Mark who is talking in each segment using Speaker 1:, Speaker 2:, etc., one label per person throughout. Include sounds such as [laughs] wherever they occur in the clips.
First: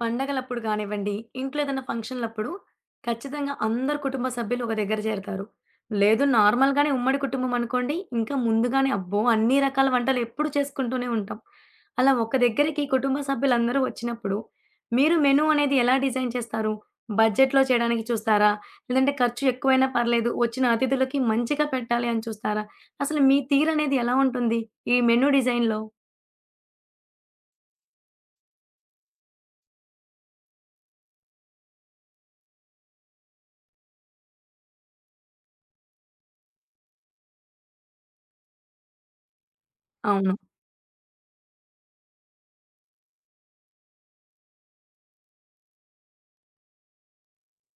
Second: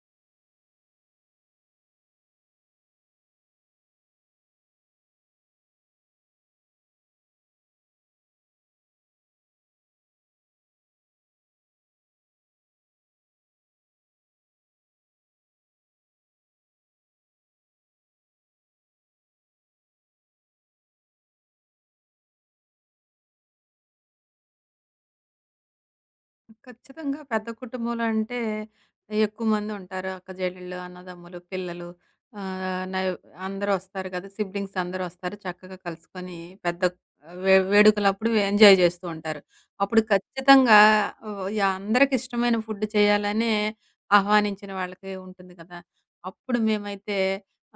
Speaker 1: పండగలప్పుడు కానివ్వండి, ఇంట్లో ఏదైనా ఫంక్షన్‌లప్పుడు ఖచ్చితంగా అందరు కుటుంబ సభ్యులు ఒక దగ్గర చేరతారు. లేదు నార్మల్‌గానే ఉమ్మడి కుటుంబం అనుకోండి, ఇంకా ముందుగానే అబ్బో! అన్ని రకాల వంటలు ఎప్పుడు చేసుకుంటూనే ఉంటాం. అలా ఒక దగ్గరికి కుటుంబ సభ్యులందరూ వచ్చినప్పుడు, మీరు మెను అనేది ఎలా డిజైన్ చేస్తారు? బడ్జెట్‌లో చేయడానికి చూస్తారా? లేదంటే ఖర్చు ఎక్కువైనా పర్లేదు, వచ్చిన అతిథులకి మంచిగా పెట్టాలి అని చూస్తారా? అసలు మీ తీరనేది ఎలా ఉంటుంది? ఈ మెను డిజైన్‌లో?
Speaker 2: ఖచ్చితంగా పెద్ద కుటుంబంలో అంటే ఎక్కువ మంది ఉంటారు. అక్క చెల్లెళ్ళు, అన్నదమ్ములు, పిల్లలు ఆహ్, నై అందరూ వస్తారు కదా! సిబ్లింగ్స్ అందరూ వస్తారు. చక్కగా కలుసుకొని పెద్ద వే వేడుకలప్పుడు ఎంజాయ్ చేస్తూ ఉంటారు. అప్పుడు
Speaker 1: అవును.
Speaker 2: ఖచ్చితంగా ఆహ్, యాహ్! అందరికి ఇష్టమైన ఫుడ్ చేయాలనే ఆహ్వానించిన వాళ్ళకి ఉంటుంది కదా! అప్పుడు మేమైతే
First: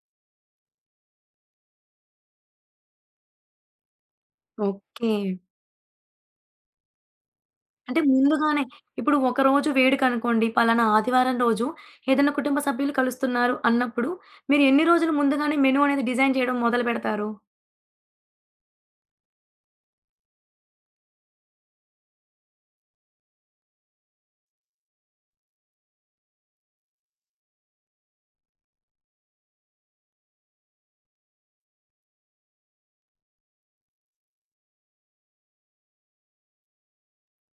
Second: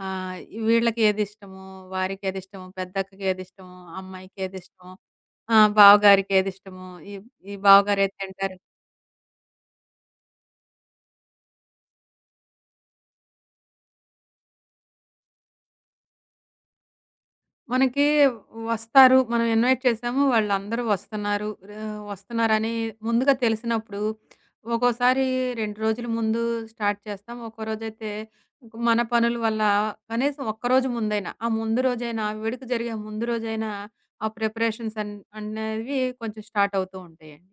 Speaker 2: ఆహ్, వీళ్ళకి ఏదిష్టమో, వారికి ఏదిష్టమో, పెద్దక్కకి ఏదిష్టమో, అమ్మాయికి ఏదిష్టమో,
Speaker 1: ఓకే.
Speaker 2: ఆ! బావగారికి ఏదిష్టమో, ఈ ఈ
Speaker 1: అంటే
Speaker 2: బావగారు ఏది తింటారు
Speaker 1: ముందుగానే ఇప్పుడు ఒకరోజు వేడుకనుకోండి. పలానా ఆదివారం రోజు ఏదైనా కుటుంబ సభ్యులు కలుస్తున్నారు అన్నప్పుడు, మీరు ఎన్ని రోజులు ముందుగానే మెను అనేది డిజైన్ చేయడం మొదలుపెడతారు?
Speaker 2: మనకి వస్తారు. మనం ఇన్వైట్ చేసాము. వాళ్ళందరూ వస్తున్నారు. వస్తున్నారని ముందుగా తెలిసినప్పుడు ఒక్కోసారి 2 రోజుల ముందు స్టార్ట్ చేస్తాం. ఒక్కో రోజైతే మన పనుల వల్ల కనీసం ఒక్కరోజు ముందైనా, ఆ ముందు రోజైనా వేడుక జరిగే ముందు రోజైనా ఆ ప్రిపరేషన్స్ అన్ అనేవి కొంచెం స్టార్ట్ అవుతూ ఉంటాయండి.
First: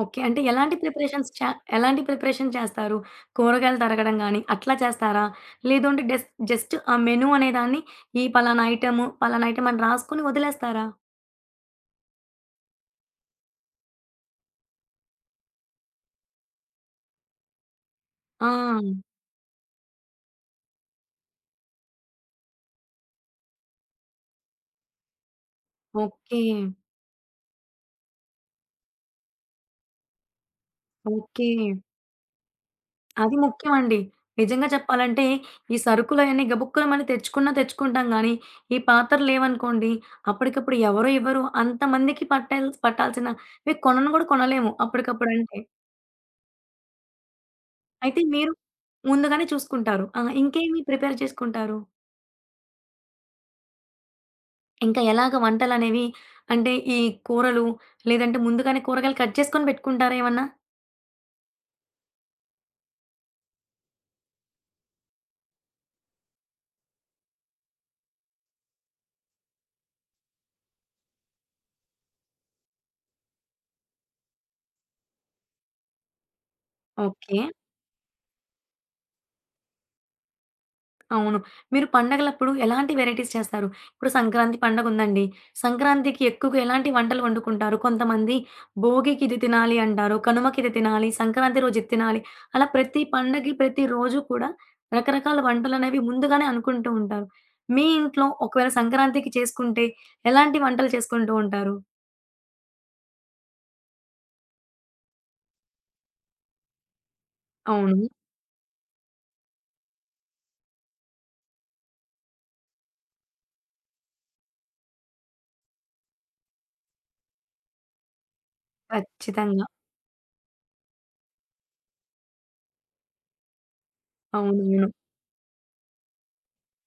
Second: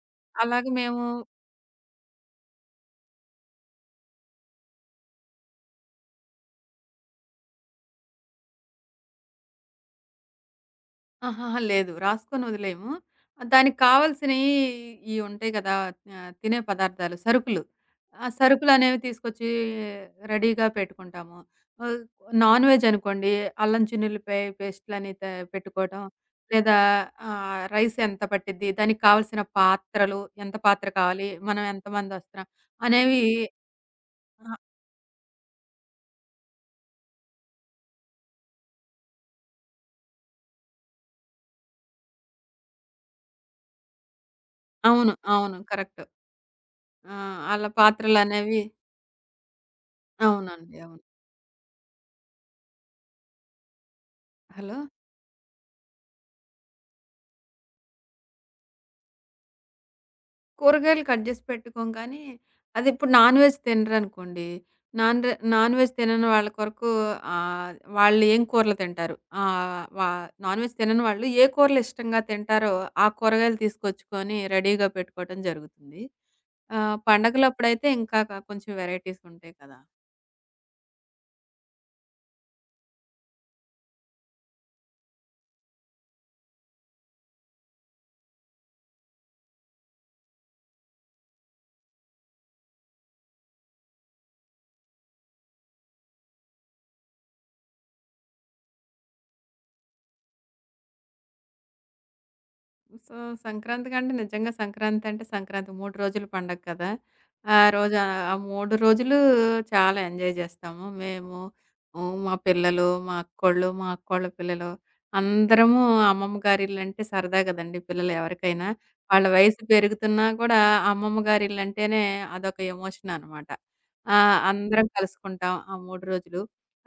Speaker 1: ఓకే. అంటే
Speaker 2: అలాగే మేము
Speaker 1: ఎలాంటి ప్రిపరేషన్ చేస్తారు? కూరగాయలు తరగడం గానీ, అట్లా చేస్తారా? లేదు అంటే డెస్ జస్ట్ ఆ మెను అనేదాన్ని ఈ పలానా ఐటెము, పలానా ఐటెమ్ అని రాసుకొని వదిలేస్తారా?
Speaker 2: ఆహాహా! లేదు. రాసుకొని వదిలేయము. దానికి కావాల్సినయి ఇయి ఉంటాయి కదా! తినే పదార్థాలు, సరుకులు. ఆ
Speaker 1: ఆ!
Speaker 2: సరుకులనేవి తీసుకొచ్చి రెడీగా పెట్టుకుంటాము. ఆహ్, నాన్ వెజ్ అనుకోండి అల్లం చిన్నుల్లిపాయ పేస్టులని త పెట్టుకోవటం.
Speaker 1: ఓకే.
Speaker 2: లేదా రైస్ ఎంత పట్టిద్ది, దానికి కావాల్సిన పాత్రలు, ఎంత పాత్ర కావాలి,
Speaker 1: ఓకే.
Speaker 2: మనం ఎంతమంది వస్తున్నాం అనేవి
Speaker 1: అది ముఖ్యమండి.
Speaker 2: ఆహ్,
Speaker 1: నిజంగా చెప్పాలంటే, ఈ సరుకులయన్నీ గబుక్కున మనం తెచ్చుకున్నా తెచ్చుకుంటాం గానీ, ఈ పాత్రలు లేవనుకోండి, అప్పటికప్పుడు ఎవరు ఇవ్వరు. అంతమందికి పట్టాల్సినవి కొనను గూడా కొనలేము
Speaker 2: అవును, అవును,
Speaker 1: అప్పటికప్పుడంటే.
Speaker 2: కరెక్ట్. ఆ! అలా
Speaker 1: అయితే మీరు
Speaker 2: పాత్రలనేవి
Speaker 1: ముందుగానే చూసుకుంటారు. ఆ!
Speaker 2: అవునండి,
Speaker 1: ఇంకేమి
Speaker 2: అవును.
Speaker 1: ప్రిపేర్ చేసుకుంటారు?
Speaker 2: హలో!
Speaker 1: ఇంకా ఎలాగ వంటలనేవి అంటే, ఈ కూరలు లేదంటే ముందుగానే కూరగాయలు కట్ చేసుకొని పెట్టుకుంటారా ఏమన్నా?
Speaker 2: కూరగాయలు కట్ జేసి పెట్టుకోం కానీ, అదిప్పుడు నాన్ వెజ్ తినరనుకోండి. నాన్ వెజ్ తినని వాళ్ళ కొరకు వాళ్ళు ఏం కూరలు తింటారు? ఆహ్, వా నాన్ వెజ్ తినని వాళ్ళు ఏ కూరలు ఇష్టంగా తింటారో, ఆ కూరగాయలు తీసుకొచ్చుకొని రెడీగా పెట్టుకోవటం జరుగుతుంది.
Speaker 1: ఓకే.
Speaker 2: పండగలప్పుడైతే ఇంకా కొంచెం వెరైటీసుంటాయి కదా!
Speaker 1: అవును. మీరు పండగలప్పుడు ఎలాంటి వెరైటీస్ చేస్తారు? ఇప్పుడు సంక్రాంతి పండగుందండి. సంక్రాంతికి ఎక్కువగా ఎలాంటి వంటలు వండుకుంటారు? కొంతమంది భోగికి ఇది తినాలి అంటారు. కనుమకి ఇది తినాలి. సంక్రాంతి రోజు ఇది తినాలి. అలా ప్రతి పండగకి, ప్రతి రోజు కూడా రకరకాల వంటలనేవి ముందుగానే అనుకుంటూ ఉంటారు. మీ ఇంట్లో ఒకవేళ సంక్రాంతికి చేసుకుంటే ఎలాంటి వంటలు చేసుకుంటూ ఉంటారు?
Speaker 2: సో, సంక్రాంతికంటే నిజంగా సంక్రాంతంటే సంక్రాంతి 3 రోజులు పండగ కదా! ఆహ్, రోజు
Speaker 1: అవును.
Speaker 2: ఆ 3 రోజులు చాలా ఎంజాయ్ జేస్తాము. మేము, హ్మ్, మా పిల్లలు, మా అక్కోళ్ళు, మా అక్కోళ్ళ పిల్లలు అందరము అమ్మమ్మ గారిల్లంటే సరదా గదండీ పిల్లలు ఎవరికైనా. వాళ్ళ వయసు
Speaker 1: ఖచ్చితంగా.
Speaker 2: పెరుగుతున్నా కూడా అమ్మమ్మ గారిల్లంటేనే అదొక ఎమోషన్ అనమాట. ఆ! అందరం
Speaker 1: అవునవును.
Speaker 2: కలుసుకుంటాం ఆ 3 రోజులు.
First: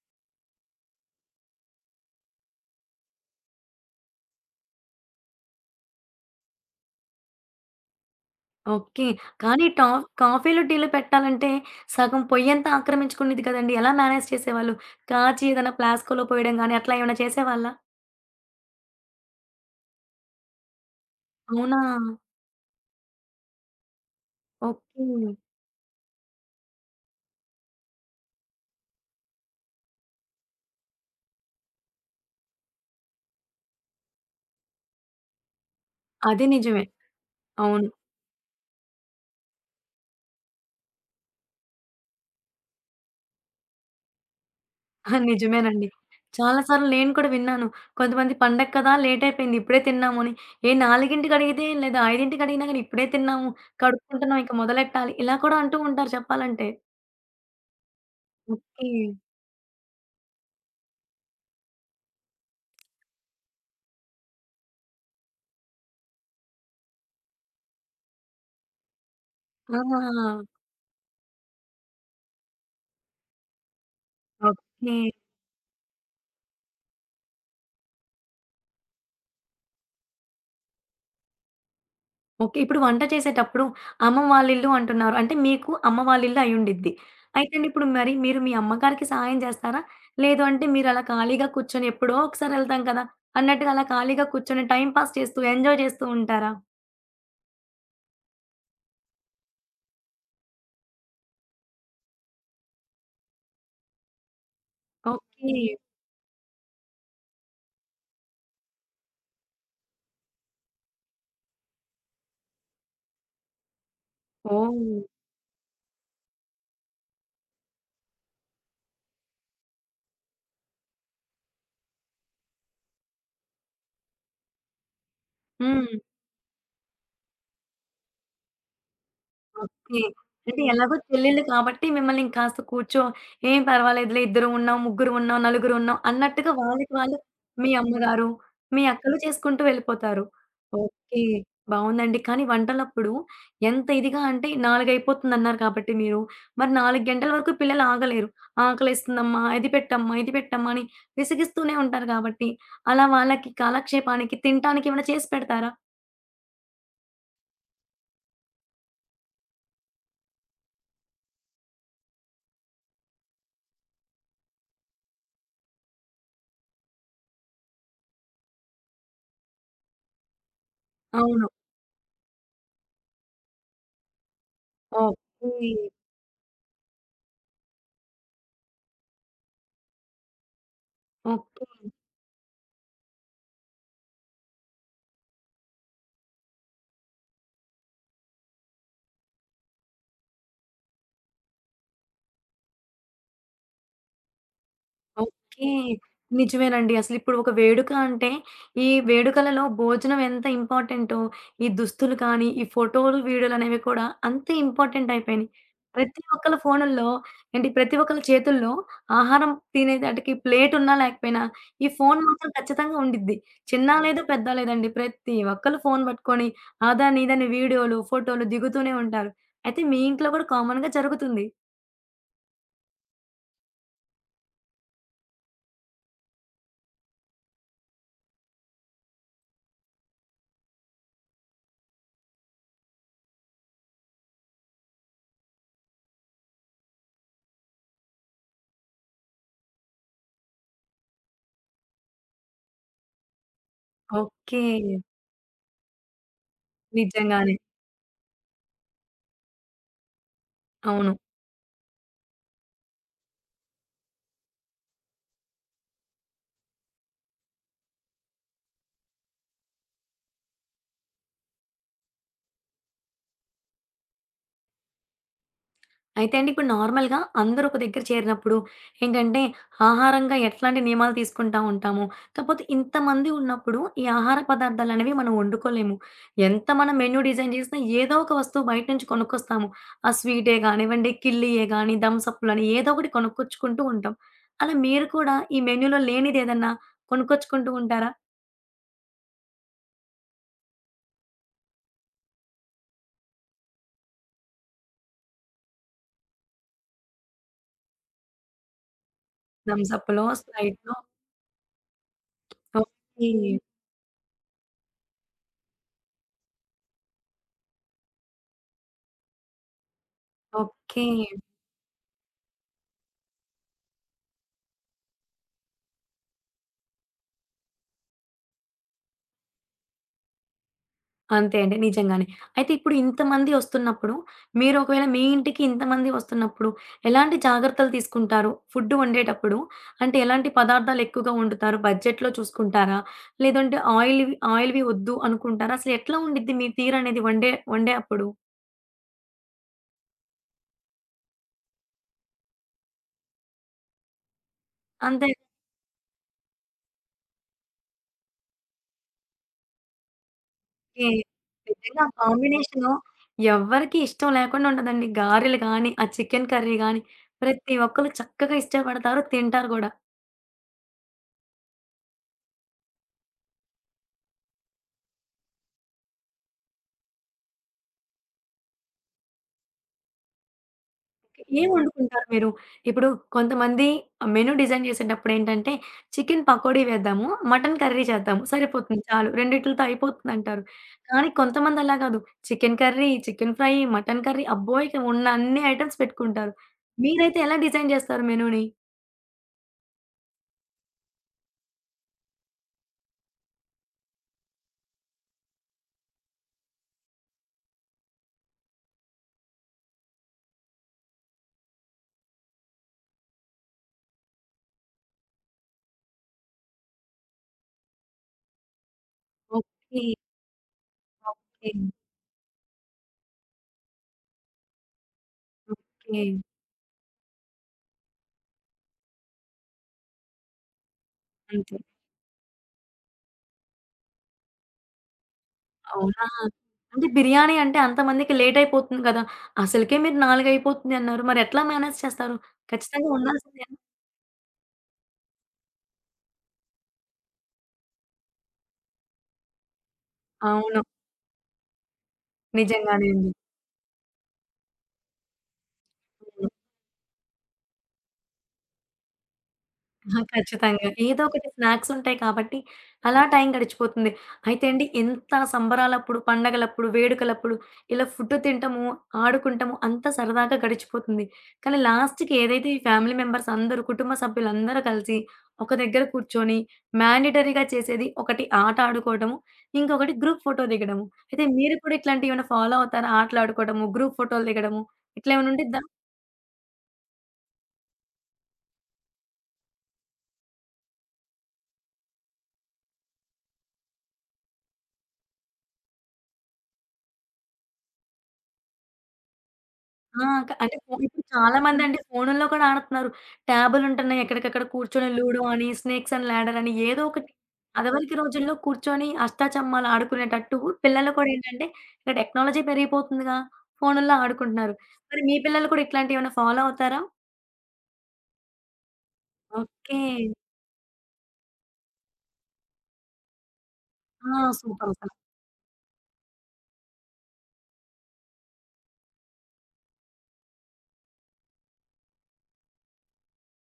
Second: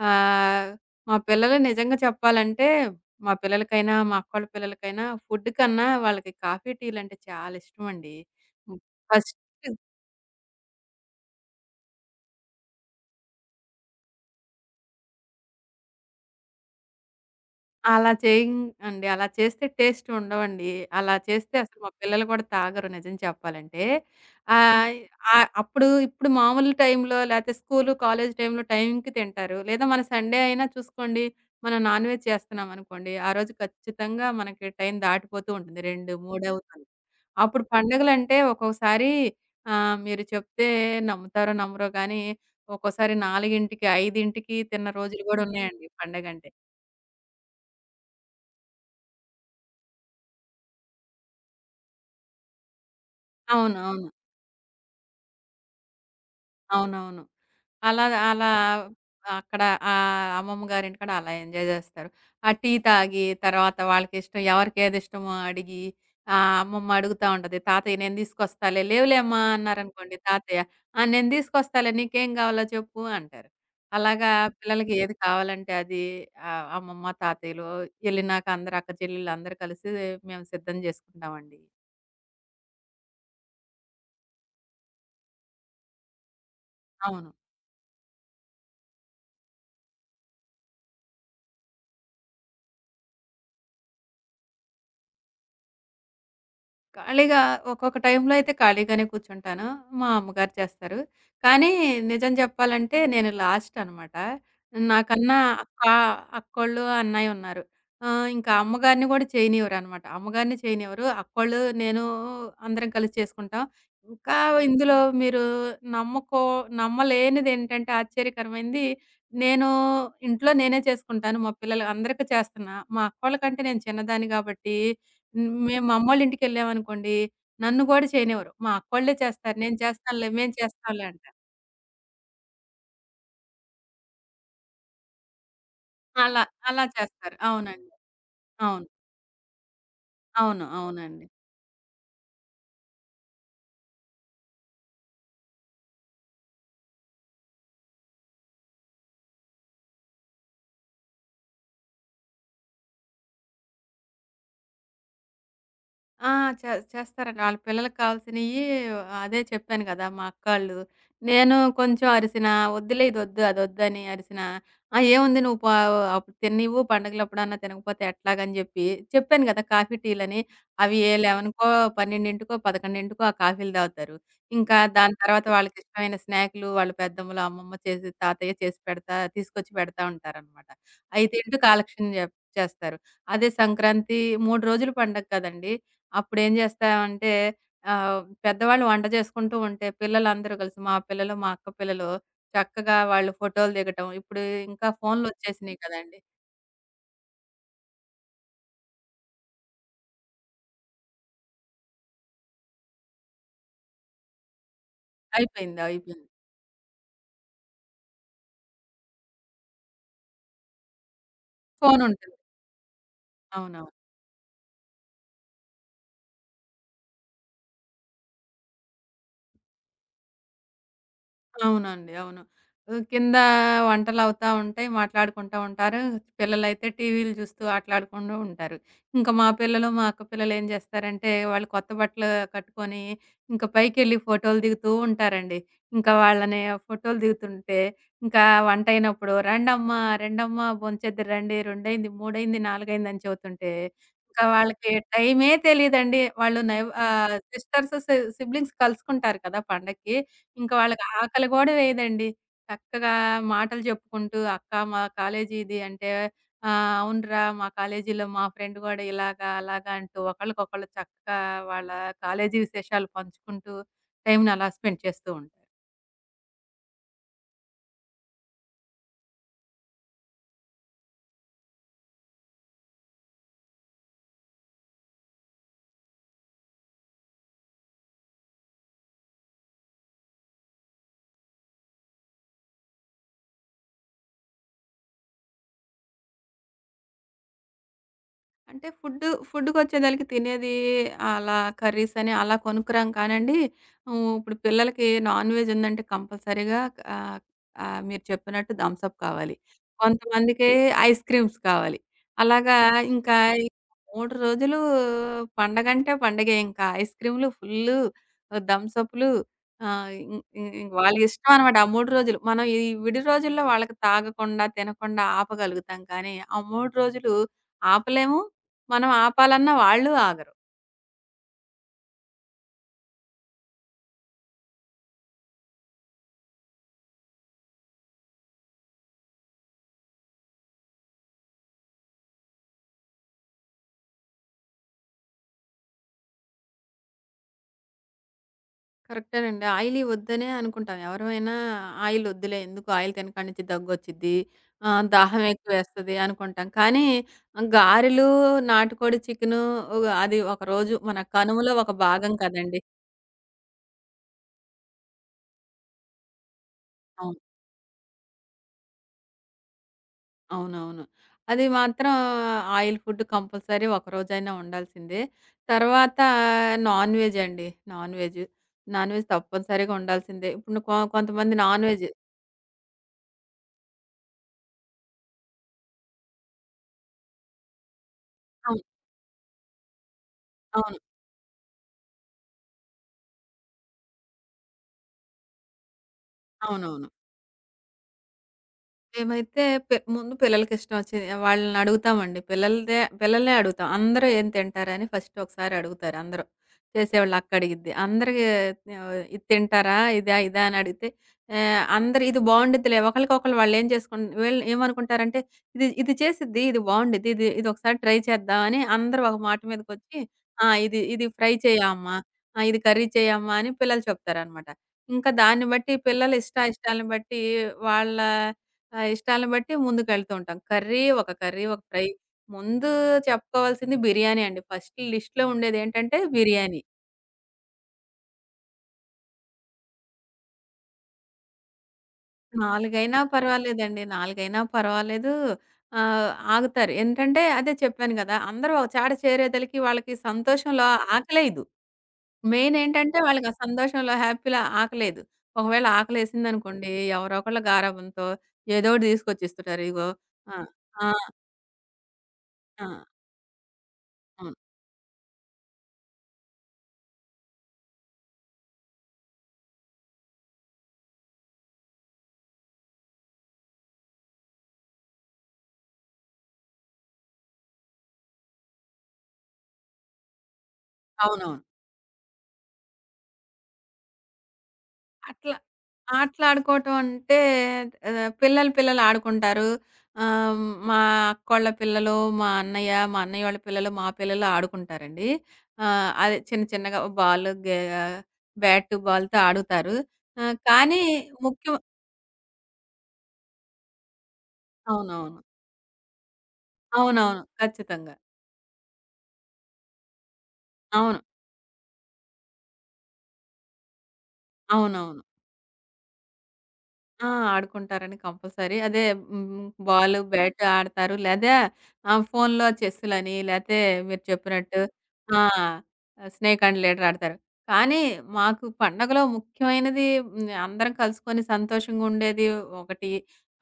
Speaker 2: ఆహ్, మా పిల్లలు నిజంగా చెప్పాలంటే మా పిల్లలకైనా, మా అక్కోళ్ళ పిల్లలకైనా ఫుడ్ కన్నా వాళ్ళకి కాఫీ, టీలంటే చాలా ఇష్టమండి. హ్మ్.
Speaker 1: ఓకే.
Speaker 2: ఫస్ట్
Speaker 1: కానీ టా కాఫీలు, టీలు పెట్టాలంటే సగం పొయ్యంతా ఆక్రమించుకునేది కదండీ! ఎలా మేనేజ్ చేసేవాళ్ళు? కాచి ఏదైనా ఫ్లాస్క్‌లో పోయడం గాని అట్లా ఏమైనా చేసేవాళ్ళా?
Speaker 2: అలా చేయండి. అలా చేస్తే టేస్ట్ ఉండవండి. అలా చేస్తే
Speaker 1: అవునా?
Speaker 2: అసలు మా పిల్లలు కూడా తాగరు నిజం చెప్పాలంటే. ఆహ్,
Speaker 1: ఓకే.
Speaker 2: అప్పుడు ఇప్పుడు మామూలు టైంలో లేతే స్కూలు, కాలేజీ టైంలో టైంకి తింటారు. లేదా మన సండే అయినా చూసుకోండి. మనం నాన్ వెజ్ చేస్తున్నాం అనుకోండి. ఆ రోజు ఖచ్చితంగా మనకి టైం దాటిపోతూ ఉంటుంది. 2,
Speaker 1: అది
Speaker 2: 3
Speaker 1: నిజమే.
Speaker 2: అవుతుంది. అప్పుడు
Speaker 1: అవును.
Speaker 2: పండగలంటే ఒక్కొక్కసారి మీరు చెప్తే నమ్ముతారో నమ్మరో గానీ, ఒక్కోసారి 4కి, 5కి తిన్న
Speaker 1: [laughs] ఆ!
Speaker 2: రోజులు గూడా
Speaker 1: నిజమేనండి.
Speaker 2: ఉన్నాయండి పండగంటే.
Speaker 1: చాలా సార్లు నేను కూడా విన్నాను. కొంతమంది పండగ కదా! లేట్ అయిపోయింది ఇప్పుడే తిన్నాము అని. ఏ 4కి అడిగితే లేదా 5కి అడిగినా గాని ఇప్పుడే తిన్నాము.
Speaker 2: అవునవును,
Speaker 1: కడుక్కుంటున్నాం ఇంక మొదలెట్టాలి. ఇలా కూడా అంటూ ఉంటారు చెప్పాలంటే.
Speaker 2: అవునవును. అలా అలా
Speaker 1: ఓకే.
Speaker 2: అక్కడ అమ్మమ్మ గారింటికాడ అలా ఎంజాయ్ జేస్తారు. ఆ టీ తాగి తర్వాత వాళ్ళకిష్టం ఎవరికేది ఇష్టమో అడిగి అమ్మమ్మ అడుగుతా ఉంటది. "తాతయ్య నేను తీసుకొస్తాలే." "లేవులేమ్మా" అన్నారనుకోండి
Speaker 1: ఆహా!
Speaker 2: తాతయ్య, "ఆ! నేను తీసుకొస్తాలే నీకేం కావాలో చెప్పు" అంటారు. అలాగా పిల్లలకి
Speaker 1: ఓకే.
Speaker 2: ఏది కావాలంటే అది అమ్మమ్మ, తాతయ్యలు ఎళ్ళినాక అందరూ అక్క చెల్లెళ్ళందరూ కలిసి మేము సిద్ధం జేసుకుంటామండి.
Speaker 1: ఓకే. ఇప్పుడు వంట చేసేటప్పుడు అమ్మ వాళ్ళిల్లు అంటున్నారు. అంటే మీకు అమ్మ వాళ్ళిల్లు అయ్యుండిద్ది.
Speaker 2: అవును.
Speaker 1: అయితేండి ఇప్పుడు మరి మీరు మీ అమ్మగారికి సహాయం చేస్తారా? లేదు అంటే మీరలా ఖాళీగా కూర్చొని ఎప్పుడో ఒకసారి ఎళ్తాం కదా! అన్నట్టుగా అలా ఖాళీగా కూర్చొని టైమ్ పాస్ చేస్తూ, ఎంజాయ్ చేస్తూ ఉంటారా?
Speaker 2: ఖాళీగా ఒక్కొక్క టైంలో అయితే ఖాళీగానే కూర్చుంటాను. మా అమ్మగారు చేస్తారు. కానీ నిజం చెప్పాలంటే నేను లాస్ట్ అనమాట. నాకన్నా
Speaker 1: ఓకే.
Speaker 2: అక్క, అక్కోళ్ళు, అన్నయ్య ఉన్నారు. ఇంకా అమ్మగారిని కూడా చేయనివ్వరనమాట. అమ్మగారిని చేయనివ్వరు. అక్కోళ్ళు, నేను అందరం కలిసి చేసుకుంటాం. ఇంకా
Speaker 1: ఓహ్!
Speaker 2: ఇందులో మీరు నమ్మకో నమ్మలేనిదేంటంటే ఆశ్చర్యకరమైంది నేను ఇంట్లో నేనే చేసుకుంటాను. మా పిల్లలు అందరికి చేస్తున్నా. మా అక్కోళ్ళ కంటే నేను చిన్నదాన్ని కాబట్టి హ్మ్. మేము
Speaker 1: హ్మ్.
Speaker 2: మా అమ్మోళ్ళ ఇంటికెళ్ళామనుకోండి, నన్ను గూడా చేయనివ్వరు. మా అక్కోళ్ళే చేస్తారు. నేను
Speaker 1: ఓకే.
Speaker 2: చేస్తానులే, మేము
Speaker 1: అంటే ఎలాగో
Speaker 2: చేస్తాంలే అంటారు.
Speaker 1: చెల్లెళ్ళు కాబట్టి మిమ్మల్ని ఇంకాస్త కూర్చో "ఏం పర్వాలేదులే ఇద్దరం ఉన్నాం, ముగ్గురం ఉన్నాం, నలుగురు ఉన్నాం"
Speaker 2: అలా,
Speaker 1: అన్నట్టుగా
Speaker 2: అలా
Speaker 1: వాళ్ళకి వాళ్ళు
Speaker 2: చేస్తారు.
Speaker 1: మీ
Speaker 2: అవునండి,
Speaker 1: అమ్మగారు, మీ
Speaker 2: అవును.
Speaker 1: అక్కలు చేసుకుంటూ వెళ్ళిపోతారు.
Speaker 2: అవును,
Speaker 1: ఓకే.
Speaker 2: అవునండి.
Speaker 1: బావుందండి. కానీ వంటలప్పుడు ఎంత ఇదిగా అంటే 4 అయిపోతుందన్నారు కాబట్టి మీరు, మరి 4 గంటల వరకు పిల్లలు ఆగలేరు. "ఆకలేస్తుందమ్మా, ఇది పెట్టమ్మా, ఇది పెట్టమ్మా" అని విసిగిస్తూనే ఉంటారు కాబట్టి, అలా వాళ్ళకి కాలక్షేపానికి తినటానికి ఏమైనా చేసి పెడతారా?
Speaker 2: ఆ! చేస్తారండి. వాళ్ళ పిల్లలకి కావాల్సినియి అదే చెప్పాను కదా! మా అక్కాళ్ళు. నేను కొంచెం అరిసినా, "వద్దులే ఇదొద్దు, అదొద్దని" అరిసినా, "ఆ! ఏముంది నువ్వు పా "అప్పుడు తిననివ్వు, పండగలప్పుడన్నా తినకపోతే ఎట్లాగని" చెప్పి చెప్పాను కదా! కాఫీ, టీలని. అవి ఏ
Speaker 1: అవును.
Speaker 2: 11కో, 12కో, 11కో ఆ కాఫీలు తాగుతారు. ఇంకా దాని తర్వాత
Speaker 1: ఓకే.
Speaker 2: వాళ్ళకిష్టమైన స్నాక్‌లు వాళ్ళ పెద్దమ్మలు, అమ్మమ్మ చేసి, తాతయ్య చేసి పెడతా తీసుకొచ్చి పెడతా ఉంటారనమాట. అయి తింటూ
Speaker 1: ఓకే.
Speaker 2: కాలక్షేపం జే చేస్తారు. అదే సంక్రాంతి 3 రోజులు పండగ కదండీ! అప్పుడేం చేస్తామంటే పెద్దవాళ్ళు వంట చేసుకుంటూ ఉంటే పిల్లలందరూ కలిసి మా పిల్లలు, మా అక్క పిల్లలు చక్కగా వాళ్ళు ఫోటోలు దిగటం. ఇప్పుడు ఇంకా
Speaker 1: ఓకే.
Speaker 2: ఫోన్‌లొచ్చేసినియి కదండీ!
Speaker 1: నిజమేనండి. అసలిప్పుడు ఒక వేడుక అంటే, ఈ వేడుకలలో భోజనం ఎంత ఇంపార్టెంటో, ఈ దుస్తులు కానీ, ఈ ఫోటోలు, వీడియోలనేవి కూడా అంతే ఇంపార్టెంట్ అయిపోయినియి.
Speaker 2: అయిపోయింది,
Speaker 1: ప్రతి
Speaker 2: అయిపోయింది.
Speaker 1: ఒక్కళ్ళ ఫోనుల్లో ఏంటి, ప్రతి ఒక్కళ్ళ చేతుల్లో ఆహారం తినేదాటికి ప్లేటున్నా లేకపోయినా, ఈ ఫోను
Speaker 2: ఫోనుంటుంది.
Speaker 1: మాత్రం ఖచ్చితంగా ఉండిద్ది.
Speaker 2: అవునవును.
Speaker 1: చిన్నా లేదు, పెద్దా లేదండి. ప్రతి ఒక్కళ్ళు ఫోను పట్టుకొని, అదని, ఇదని వీడియోలు, ఫోటోలు దిగుతూనే ఉంటారు. అయితే మీ ఇంట్లో కూడా కామన్‌గా జరుగుతుంది.
Speaker 2: అవునండి, అవును. కింద వంటలవుతా ఉంటాయి. మాట్లాడుకుంటా ఉంటారు. పిల్లలైతే టీవీలు చూస్తూ ఆట్లాడుకుంటూ ఉంటారు. ఇంకా మా పిల్లలు, మా అక్క పిల్లలు ఏం చేస్తారంటే, వాళ్ళు కొత్త బట్టలు కట్టుకొని ఇంకా పైకెళ్ళి ఫోటోలు దిగుతూ ఉంటారండి. ఇంకా వాళ్ళని ఫోటోలు దిగుతుంటే, ఇంకా వంటయినప్పుడు "రండమ్మా, రండమ్మా భోంచేద్దురు రండి. రెండయింది, మూడయింది, నాలుగయింది" అని చెబుతుంటే, ఇంకా
Speaker 1: ఓకే.
Speaker 2: వాళ్ళకి టైమే తెలీదండి. వాళ్ళు నైవ్ ఆహ్,
Speaker 1: నిజంగానే.
Speaker 2: సిస్టర్స్, సి సిబ్లింగ్స్ కలుసుకుంటారు కదా పండక్కి. ఇంక వాళ్ళకి
Speaker 1: అవును.
Speaker 2: ఆకలి గూడా వేయదండి. చక్కగా మాటలు చెప్పుకుంటూ, "అక్క మా కాలేజీ ఇది" అంటే, "ఆ! అవునురా మా కాలేజీలో మా ఫ్రెండ్ గూడా ఇలాగా, అలాగా" అంటూ ఒకళ్ళకొకళ్ళు చక్కగా వాళ్ళ కాలేజీ విశేషాలు పంచుకుంటూ టైంని అలా స్పెండ్ చేస్తూ ఉంటారు.
Speaker 1: అయితే అండి ఇప్పుడు నార్మల్‌గా అందరూ ఒక దగ్గర చేరినప్పుడు ఏంటంటే, ఆహారంగా ఎట్లాంటి నియమాలు తీసుకుంటా ఉంటాము. కాకపోతే ఇంతమంది ఉన్నప్పుడు ఈ ఆహార పదార్థాలనేవి మనం వండుకోలేము. ఎంత మనం మెన్యూ డిజైన్ చేసినా ఏదో ఒక వస్తువు బయట నుంచి కొనుక్కొస్తాము. ఆ స్వీటే కానివ్వండి, కిల్లీయే గాని, థమ్స్ అప్‌లని ఏదో ఒకటి కొనుక్కొచ్చుకుంటూ ఉంటాం. అలా మీరు కూడా ఈ మెన్యూలో లేనిదేదన్నా కొనుక్కొచ్చుకుంటూ ఉంటారా?
Speaker 2: అంటే ఫుడ్‌కొచ్చేదలికి తినేది అలా కర్రీస్ అని అలా కొనుక్కురాం కానండి. హ్మ్. ఇప్పుడు పిల్లలకి నాన్ వెజ్ ఉందంటే కంపల్సరీగా ఆహ్, ఆహ్, మీరు చెప్పినట్టు థమ్స్ అప్ కావాలి.
Speaker 1: థమ్స్ అప్‌లో,
Speaker 2: కొంతమందికి
Speaker 1: స్ప్రైట్‌లో
Speaker 2: ఐస్ క్రీమ్స్ కావాలి. అలాగా
Speaker 1: ఓకే.
Speaker 2: ఇంకా ఈ 3 రోజులు పండగంటే పండగే ఇంకా ఐస్ క్రీమ్‌లు ఫుల్లు, థమ్స్ అప్‌లు ఆహ్, ఇం ఇం
Speaker 1: ఓకే.
Speaker 2: వాళ్ళకిష్టం అనమాట ఆ 3 రోజులు. మనం ఈ విడి రోజుల్లో వాళ్ళకి తాగకుండా, తినకుండా ఆపగలుగుతాం కానీ, ఆ 3 రోజులు ఆపలేము. మనం ఆపాలన్నా వాళ్ళు ఆగరు.
Speaker 1: అంతే అండి. నిజంగానే. అయితే ఇప్పుడు ఇంతమంది ఒస్తున్నప్పుడు, మీరు ఒకవేళ మీ ఇంటికి ఇంతమంది ఒస్తున్నప్పుడు, ఎలాంటి జాగ్రత్తలు తీసుకుంటారు? ఫుడ్ వండేటప్పుడు అంటే ఎలాంటి పదార్థాలు ఎక్కువగా వండుతారు? బడ్జెట్‌లో చూసుకుంటారా? లేదంటే ఆయిల్‌వి ఆయిల్‌వి ఒద్దు అనుకుంటారా? అసలు ఎట్లా ఉండిద్ది మీ తీరనేది వండే వండే అప్పుడు?
Speaker 2: కరెక్టేనండి. ఆయిలీ వద్దనే అనుకుంటాం. ఎవరమైనా ఆయిల్ వద్దులే ఎందుకు ఆయిల్ తినకాడి నుంచి దగ్గొచ్చిద్ది.
Speaker 1: అంతే
Speaker 2: దాహం ఎక్కువేస్తది అనుకుంటాం. కానీ గారెలు, నాటుకోడి చికెను అది ఒకరోజు
Speaker 1: ఓకే.
Speaker 2: మన కనుమలో ఒక
Speaker 1: నిజంగా ఆ
Speaker 2: భాగం కదండీ.
Speaker 1: కాంబినేషను ఎవ్వరికీ ఇష్టం లేకుండా ఉండదండి. గారెలు గానీ, ఆ చికెన్ కర్రీ గానీ,
Speaker 2: అవును.
Speaker 1: ప్రతి ఒక్కళ్ళు చక్కగా ఇష్టపడతారు, తింటారు గూడా.
Speaker 2: అవునవును. అది మాత్రం ఆయిల్ ఫుడ్ కంపల్సరీ ఒకరోజైనా ఉండాల్సిందే. తర్వాత నాన్ వెజ్ అండి. Non veg. నాన్ వెజ్ తప్పనిసరిగా ఉండాల్సిందే. ఇప్పుడు కొంతమంది
Speaker 1: ఏం
Speaker 2: నాన్ వెజ్
Speaker 1: వండుకుంటారు మీరు? ఇప్పుడు కొంతమంది మెనూ డిజైన్ చేసేటప్పుడేంటంటే, చికెన్ పకోడీ వేద్దాము, మటన్ కర్రీ చేద్దాము
Speaker 2: అవును,
Speaker 1: సరిపోతుంది చాలు. రెండిట్లితో అయిపోతుందంటారు.
Speaker 2: అవును.
Speaker 1: కానీ కొంతమంది అలా కాదు. Chicken curry, chicken fry, mutton curry అబ్బో! ఇక ఉన్న అన్ని ఐటెమ్స్ పెట్టుకుంటారు.
Speaker 2: అవునవును.
Speaker 1: మీరైతే ఎలా డిజైన్ చేస్తారు మెనూని?
Speaker 2: మేమైతే ముందు పిల్లలకిష్టం వచ్చింది. వాళ్ళని అడుగుతామండి. పిల్లలనే అడుగుతాం. అందరూ ఏం తింటారని ఫస్ట్ ఒకసారి అడుగుతారు అందరూ. చేసేవాళ్ళు అక్క అడిగిద్ది. అందరికి ఇది తింటారా? ఇదా? ఇదా? అని అడిగితే అందరు ఇది బావుండిద్దిలే. ఒకళ్ళకొకళ్ళు వాళ్ళేం చేసుకుం వీళ్ళు ఏమనుకుంటారంటే ఇది ఇది చేసిద్ది. ఇది బావుండిద్ది. ఇది ఇది ఒకసారి ట్రై చేద్దాం అని అందరూ ఒక మాట
Speaker 1: ఓకే.
Speaker 2: మీదకొచ్చి ఆ! ఇది ఇది ఫ్రై
Speaker 1: ఓకే.
Speaker 2: చేయమ్మా! ఆ! ఇది కర్రీ చేయమ్మా! అని పిల్లలు చెప్తారనమాట. ఇంకా దాన్ని బట్టి
Speaker 1: ఓకే.
Speaker 2: పిల్లల ఇష్టాయిష్టాలను బట్టి వాళ్ళ ఆ! ఇష్టాలను బట్టి ముందుకెళ్తూ ఉంటాం. కర్రీ, ఒక కర్రీ,
Speaker 1: అంతే.
Speaker 2: ఒక ఫ్రై. ముందు చెప్పుకోవాల్సింది బిర్యానీ అండి. ఫస్ట్ లిస్ట్‌లో ఉండేదేంటంటే
Speaker 1: అవునా!
Speaker 2: బిర్యానీ.
Speaker 1: అంటే బిర్యానీ అంటే అంతమందికి లేట్ అయిపోతుంది కదా! అసలకే మీరు 4 అయిపోతుంది అన్నారు. మరెట్లా మేనేజ్ చేస్తారు?
Speaker 2: 4
Speaker 1: ఖచ్చితంగా
Speaker 2: అయినా
Speaker 1: ఉండాల్సిందేనా?
Speaker 2: పర్వాలేదండి. 4 అయినా పర్వాలేదు. ఆగుతారు. ఏంటంటే అదే చెప్పాను గదా! అందరూ ఒక చాట చేరేదలికి వాళ్ళకి
Speaker 1: అవును.
Speaker 2: సంతోషంలో ఆకలేయదు. మెయిన్
Speaker 1: నిజంగానే
Speaker 2: ఏంటంటే
Speaker 1: అండి.
Speaker 2: వాళ్ళకి ఆ సంతోషంలో, హ్యాపీలో ఆకలేయదు. ఒకవేళ
Speaker 1: హ్మ్.
Speaker 2: ఆకలేసిందనుకోండి ఎవరో ఒకళ్ళు గారాబంతో ఏదోకటి తీసుకొచ్చిస్తుంటారు. ఇగో
Speaker 1: ఆ!
Speaker 2: ఆ!
Speaker 1: ఖచ్చితంగా.
Speaker 2: ఆ!
Speaker 1: ఏదో ఒకటి స్నాక్స్ ఉంటాయి కాబట్టి,
Speaker 2: ఆ!
Speaker 1: అలా టైం గడిచిపోతుంది.
Speaker 2: అవును.
Speaker 1: అయితే అండి ఎంత సంబరాలప్పుడు, పండగలప్పుడు, వేడుకలప్పుడు ఇలా ఫుడ్ తింటము, ఆడుకుంటాము అంతా సరదాగా గడిచిపోతుంది. కానీ లాస్ట్‌కి ఏదైతే ఈ ఫ్యామిలీ మెంబర్స్ అందరూ, కుటుంబ సభ్యులందరూ కలిసి ఒక దగ్గర కూర్చొని మ్యాండేటరీగా చేసేది ఒకటి ఆట ఆడుకోవడము, ఇంకొకటి గ్రూప్ ఫోటో దిగడము. అయితే
Speaker 2: అవునవును.
Speaker 1: మీరు కూడా ఇట్లాంటివి ఏమైనా ఫాలో అవుతారా? ఆటలాడుకోవడము, గ్రూప్ ఫోటోలు దిగడము ఇట్లా ఏమైనా
Speaker 2: అట్లా
Speaker 1: ఉంటే
Speaker 2: ఆటలాడుకోవటం అంటే పిల్లలు పిల్లలు ఆడుకుంటారు. ఆహ్, మా అక్కోళ్ళ పిల్లలు, మా అన్నయ్యోళ్ళ పిల్లలు, మా పిల్లలు ఆడుకుంటారండి. అదే చిన్న చిన్నగా బాల్, గే బ్యాట్, బాల్‌తో ఆడుతారు.
Speaker 1: ఆ! క అంటే ఫో
Speaker 2: కానీ
Speaker 1: ఇప్పుడు చాలా
Speaker 2: ముఖ్యం
Speaker 1: మందండి ఫోనుల్లో కూడా ఆడుతున్నారు. ట్యాబులుంటున్నాయి. ఎక్కడికక్కడ కూర్చొని లూడో
Speaker 2: అవునవును.
Speaker 1: అని, స్నేక్స్ అండ్ ల్యాడర్ అని ఏదో ఒకటి.
Speaker 2: అవునవును. ఖచ్చితంగా.
Speaker 1: అదివరకి రోజుల్లో కూర్చొని అష్టాచమ్మాలు ఆడుకునేటట్టు పిల్లలు
Speaker 2: అవును.
Speaker 1: కూడా ఏంటంటే ఇక్కడ టెక్నాలజీ పెరిగిపోతుందిగా ఫోనుల్లో ఆడుకుంటున్నారు. మరి
Speaker 2: అవునవును.
Speaker 1: మీ పిల్లలు కూడా ఇట్లాంటియేమైనా ఫాలో అవుతారా?
Speaker 2: ఆ! ఆడుకుంటారండి కంపల్సరీ. అదే హ్మ్.
Speaker 1: ఓకే.
Speaker 2: బాలు, బ్యాట్ ఆడతారు. లేదా ఫోన్‌లో చెస్సులని లేతే మీరు
Speaker 1: ఆ!
Speaker 2: చెప్పినట్టు
Speaker 1: సూపరసల.
Speaker 2: ఆ! స్నేక్ అండ్ లీడర్ ఆడతారు. కానీ మాకు పండగలో ముఖ్యమైనది హ్మ్. అందరం కలుసుకొని సంతోషంగా ఉండేది ఒకటి.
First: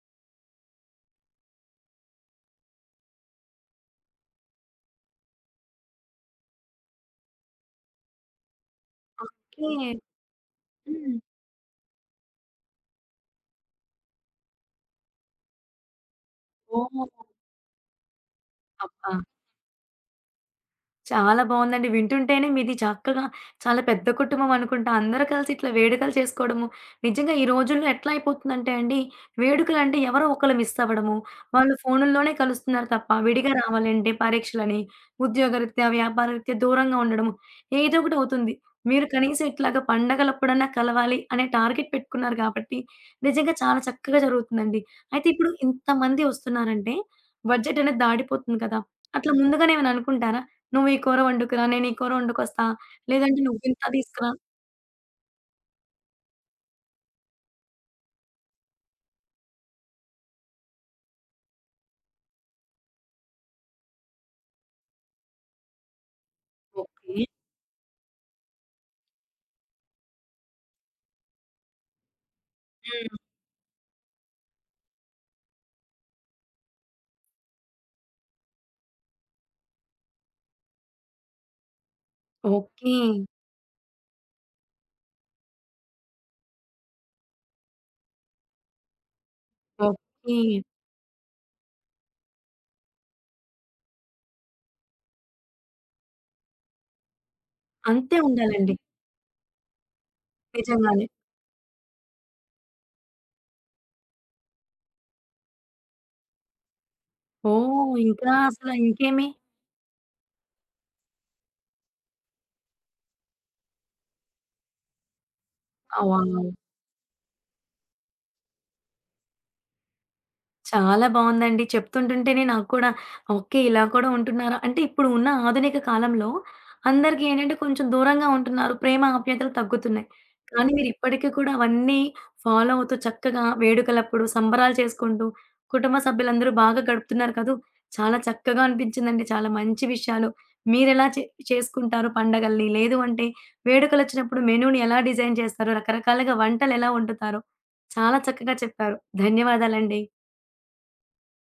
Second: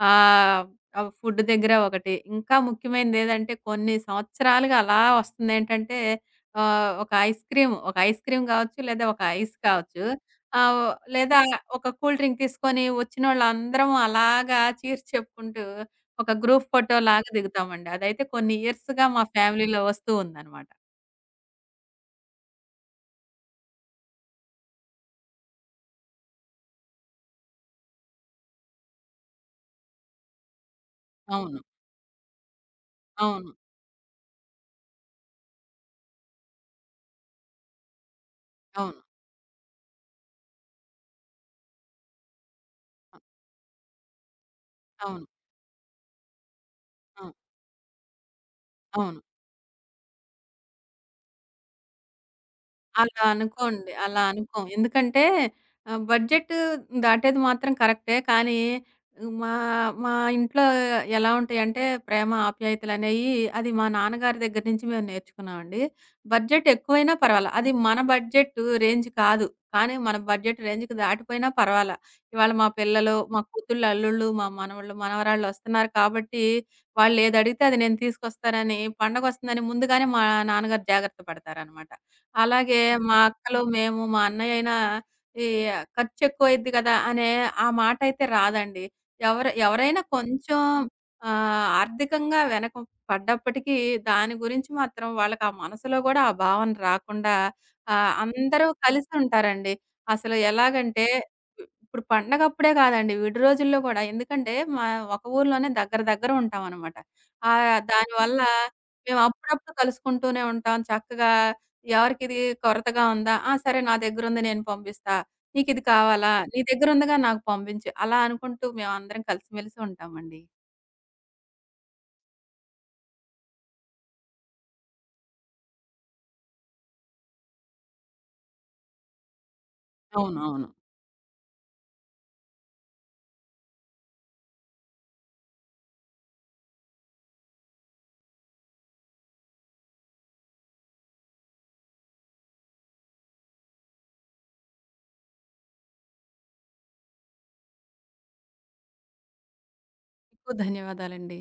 Speaker 2: ఆహ్, ఆహ్, ఫుడ్ దగ్గర ఒకటి. ఇంకా ముఖ్యమైనది ఏదంటే కొన్ని సంవత్సరాలుగా అలా వస్తుందేంటంటే ఒక ఐస్ క్రీమ్ గావచ్చు లేదా ఒక ఐస్
Speaker 1: ఓకే.
Speaker 2: కావచ్చు. ఆ! ఓ
Speaker 1: హ్మ్.
Speaker 2: లేదా ఒక కూల్ డ్రింక్ తీసుకొని వచ్చినోళ్ళందరం అలాగా చీర్స్ చెప్పుకుంటూ ఒక గ్రూప్
Speaker 1: ఓహ్!
Speaker 2: ఫోటోలాగా దిగుతామండి. అదైతే కొన్ని ఇయర్స్‌గా
Speaker 1: అబ్బా!
Speaker 2: మా ఫ్యామిలీలో వస్తూ ఉందనమాట.
Speaker 1: చాలా బావుందండి. వింటుంటేనే మీది చక్కగా చాలా పెద్ద కుటుంబం అనుకుంటా. అందరూ కలిసి ఇట్లా వేడుకలు చేసుకోవడము. నిజంగా ఈ రోజుల్లో ఎట్లా అయిపోతుందంటే అండి, వేడుకలంటే ఎవరో ఒకళ్ళు మిస్ అవ్వడము.
Speaker 2: అవును,
Speaker 1: వాళ్ళు ఫోనుల్లోనే కలుస్తున్నారు తప్ప
Speaker 2: అవును,
Speaker 1: విడిగా రావాలంటే పరీక్షలని, ఉద్యోగరీత్యా, వ్యాపారరీత్యా దూరంగా ఉండడము. ఏదో ఒకటి అవుతుంది.
Speaker 2: అవును.
Speaker 1: మీరు కనీసం ఇట్లాగా పండగలప్పుడన్నా కలవాలి అనే టార్గెట్ పెట్టుకున్నారు కాబట్టి,
Speaker 2: అ
Speaker 1: నిజంగా చాలా చక్కగా జరుగుతుందండి. అయితే
Speaker 2: అవును.
Speaker 1: ఇప్పుడు ఇంతమంది వస్తున్నారంటే
Speaker 2: ఆ!
Speaker 1: బడ్జెట్ అనేది దాటిపోతుంది కదా!
Speaker 2: అవును.
Speaker 1: అట్లా ముందుగానే ఏమైనా అనుకుంటారా? నువ్వు ఈ కూర వండుకురా, నేను ఈ కూర వండుకొస్తా.
Speaker 2: అలా
Speaker 1: లేదంటే నువ్వింత
Speaker 2: అనుకోండి. అలా
Speaker 1: తీసుకురా.
Speaker 2: అనుకోం. ఎందుకంటే బడ్జెట్ దాటేది మాత్రం కరెక్టే. కానీ మా మా ఇంట్లో ఎలా ఉంటాయంటే ప్రేమ, ఆప్యాయతలనేయి అది మా నాన్నగారి దగ్గర నుంచి మేము నేర్చుకున్నామండి. బడ్జెట్ ఎక్కువైనా
Speaker 1: ఓకే.
Speaker 2: పర్వాలా. అది మన బడ్జెట్ రేంజ్ కాదు. కానీ మన బడ్జెట్ రేంజ్‌కి దాటిపోయినా పర్వాలా. ఇవాళ మా పిల్లలు,
Speaker 1: హ్మ్.
Speaker 2: మా కూతుళ్ళు, అల్లుళ్ళు, మా మనవళ్ళు, మనవరాళ్ళు వస్తున్నారు కాబట్టి వాళ్ళేదడిగితే అది నేను తీసుకొస్తానని పండగొస్తుందని ముందుగానే మా నాన్నగారు జాగ్రత్త పడతారనమాట. అలాగే
Speaker 1: ఓకే.
Speaker 2: మా అక్కలు, మేము, మా అన్నయ్య అయినా ఈ ఖర్చెక్కువైద్ది కదా! అనే ఆ మాటయితే రాదండి. ఎవరైనా
Speaker 1: ఓకే.
Speaker 2: కొంచెం ఆర్థికంగా వెనక పడ్డప్పటికీ దాని గురించి మాత్రం వాళ్ళకి ఆ మనసులో గూడా ఆ భావన రాకుండా
Speaker 1: అంతే
Speaker 2: అందరూ
Speaker 1: ఉండాలండి.
Speaker 2: కలిసుంటారండి. అసలు
Speaker 1: నిజంగానే.
Speaker 2: ఎలాగంటే ఇప్పుడు పండగప్పుడే కాదండి. విడి రోజుల్లో గూడా. ఎందుకంటే మా ఒక ఊర్లోనే దగ్గర దగ్గర ఉంటామనమాట.
Speaker 1: ఓహ్! ఇంకా
Speaker 2: దానివల్ల
Speaker 1: అసల
Speaker 2: మేము
Speaker 1: ఇంకేమి?
Speaker 2: అప్పుడప్పుడు కలుసుకుంటూనే ఉంటాం. చక్కగా ఎవరికిది కొరతగా ఉందా? ఆ! సరే నా దగ్గరుంది నేను పంపిస్తా. నీకిది
Speaker 1: ఆ!
Speaker 2: కావాలా?
Speaker 1: వావ్!
Speaker 2: నీ దగ్గరుందిగా నాకు పంపించు. అలా అనుకుంటూ మేమందరం కలిసిమెలిసి ఉంటామండి.
Speaker 1: చాలా బావుందండి. చెప్తుంటుంటేనే నాకు కూడా ఓకే. ఇలా కూడా ఉంటున్నారా? అంటే ఇప్పుడు ఉన్న ఆధునిక కాలంలో అందరికి ఏంటంటే కొంచెం దూరంగా ఉంటున్నారు. ప్రేమ, ఆప్యాయతలు తగ్గుతున్నాయి.
Speaker 2: అవునవును.
Speaker 1: కానీ మీరు ఇప్పటికి కూడా అవన్నీ ఫాలో అవుతూ చక్కగా వేడుకలప్పుడు సంబరాలు చేసుకుంటూ, కుటుంబ సభ్యులందరూ బాగా గడుపుతున్నారు కదూ! చాలా చక్కగా అనిపించిందండి. చాలా మంచి విషయాలు. మీరెలా చే చేసుకుంటారు పండగల్ని? లేదు అంటే వేడుకలొచ్చినప్పుడు మెనూని ఎలా డిజైన్ చేస్తారో, రకరకాలుగా వంటలెలా వండుతారో చాలా చక్కగా చెప్పారు. ధన్యవాదాలండి.
Speaker 2: మీకు ధన్యవాదాలండి.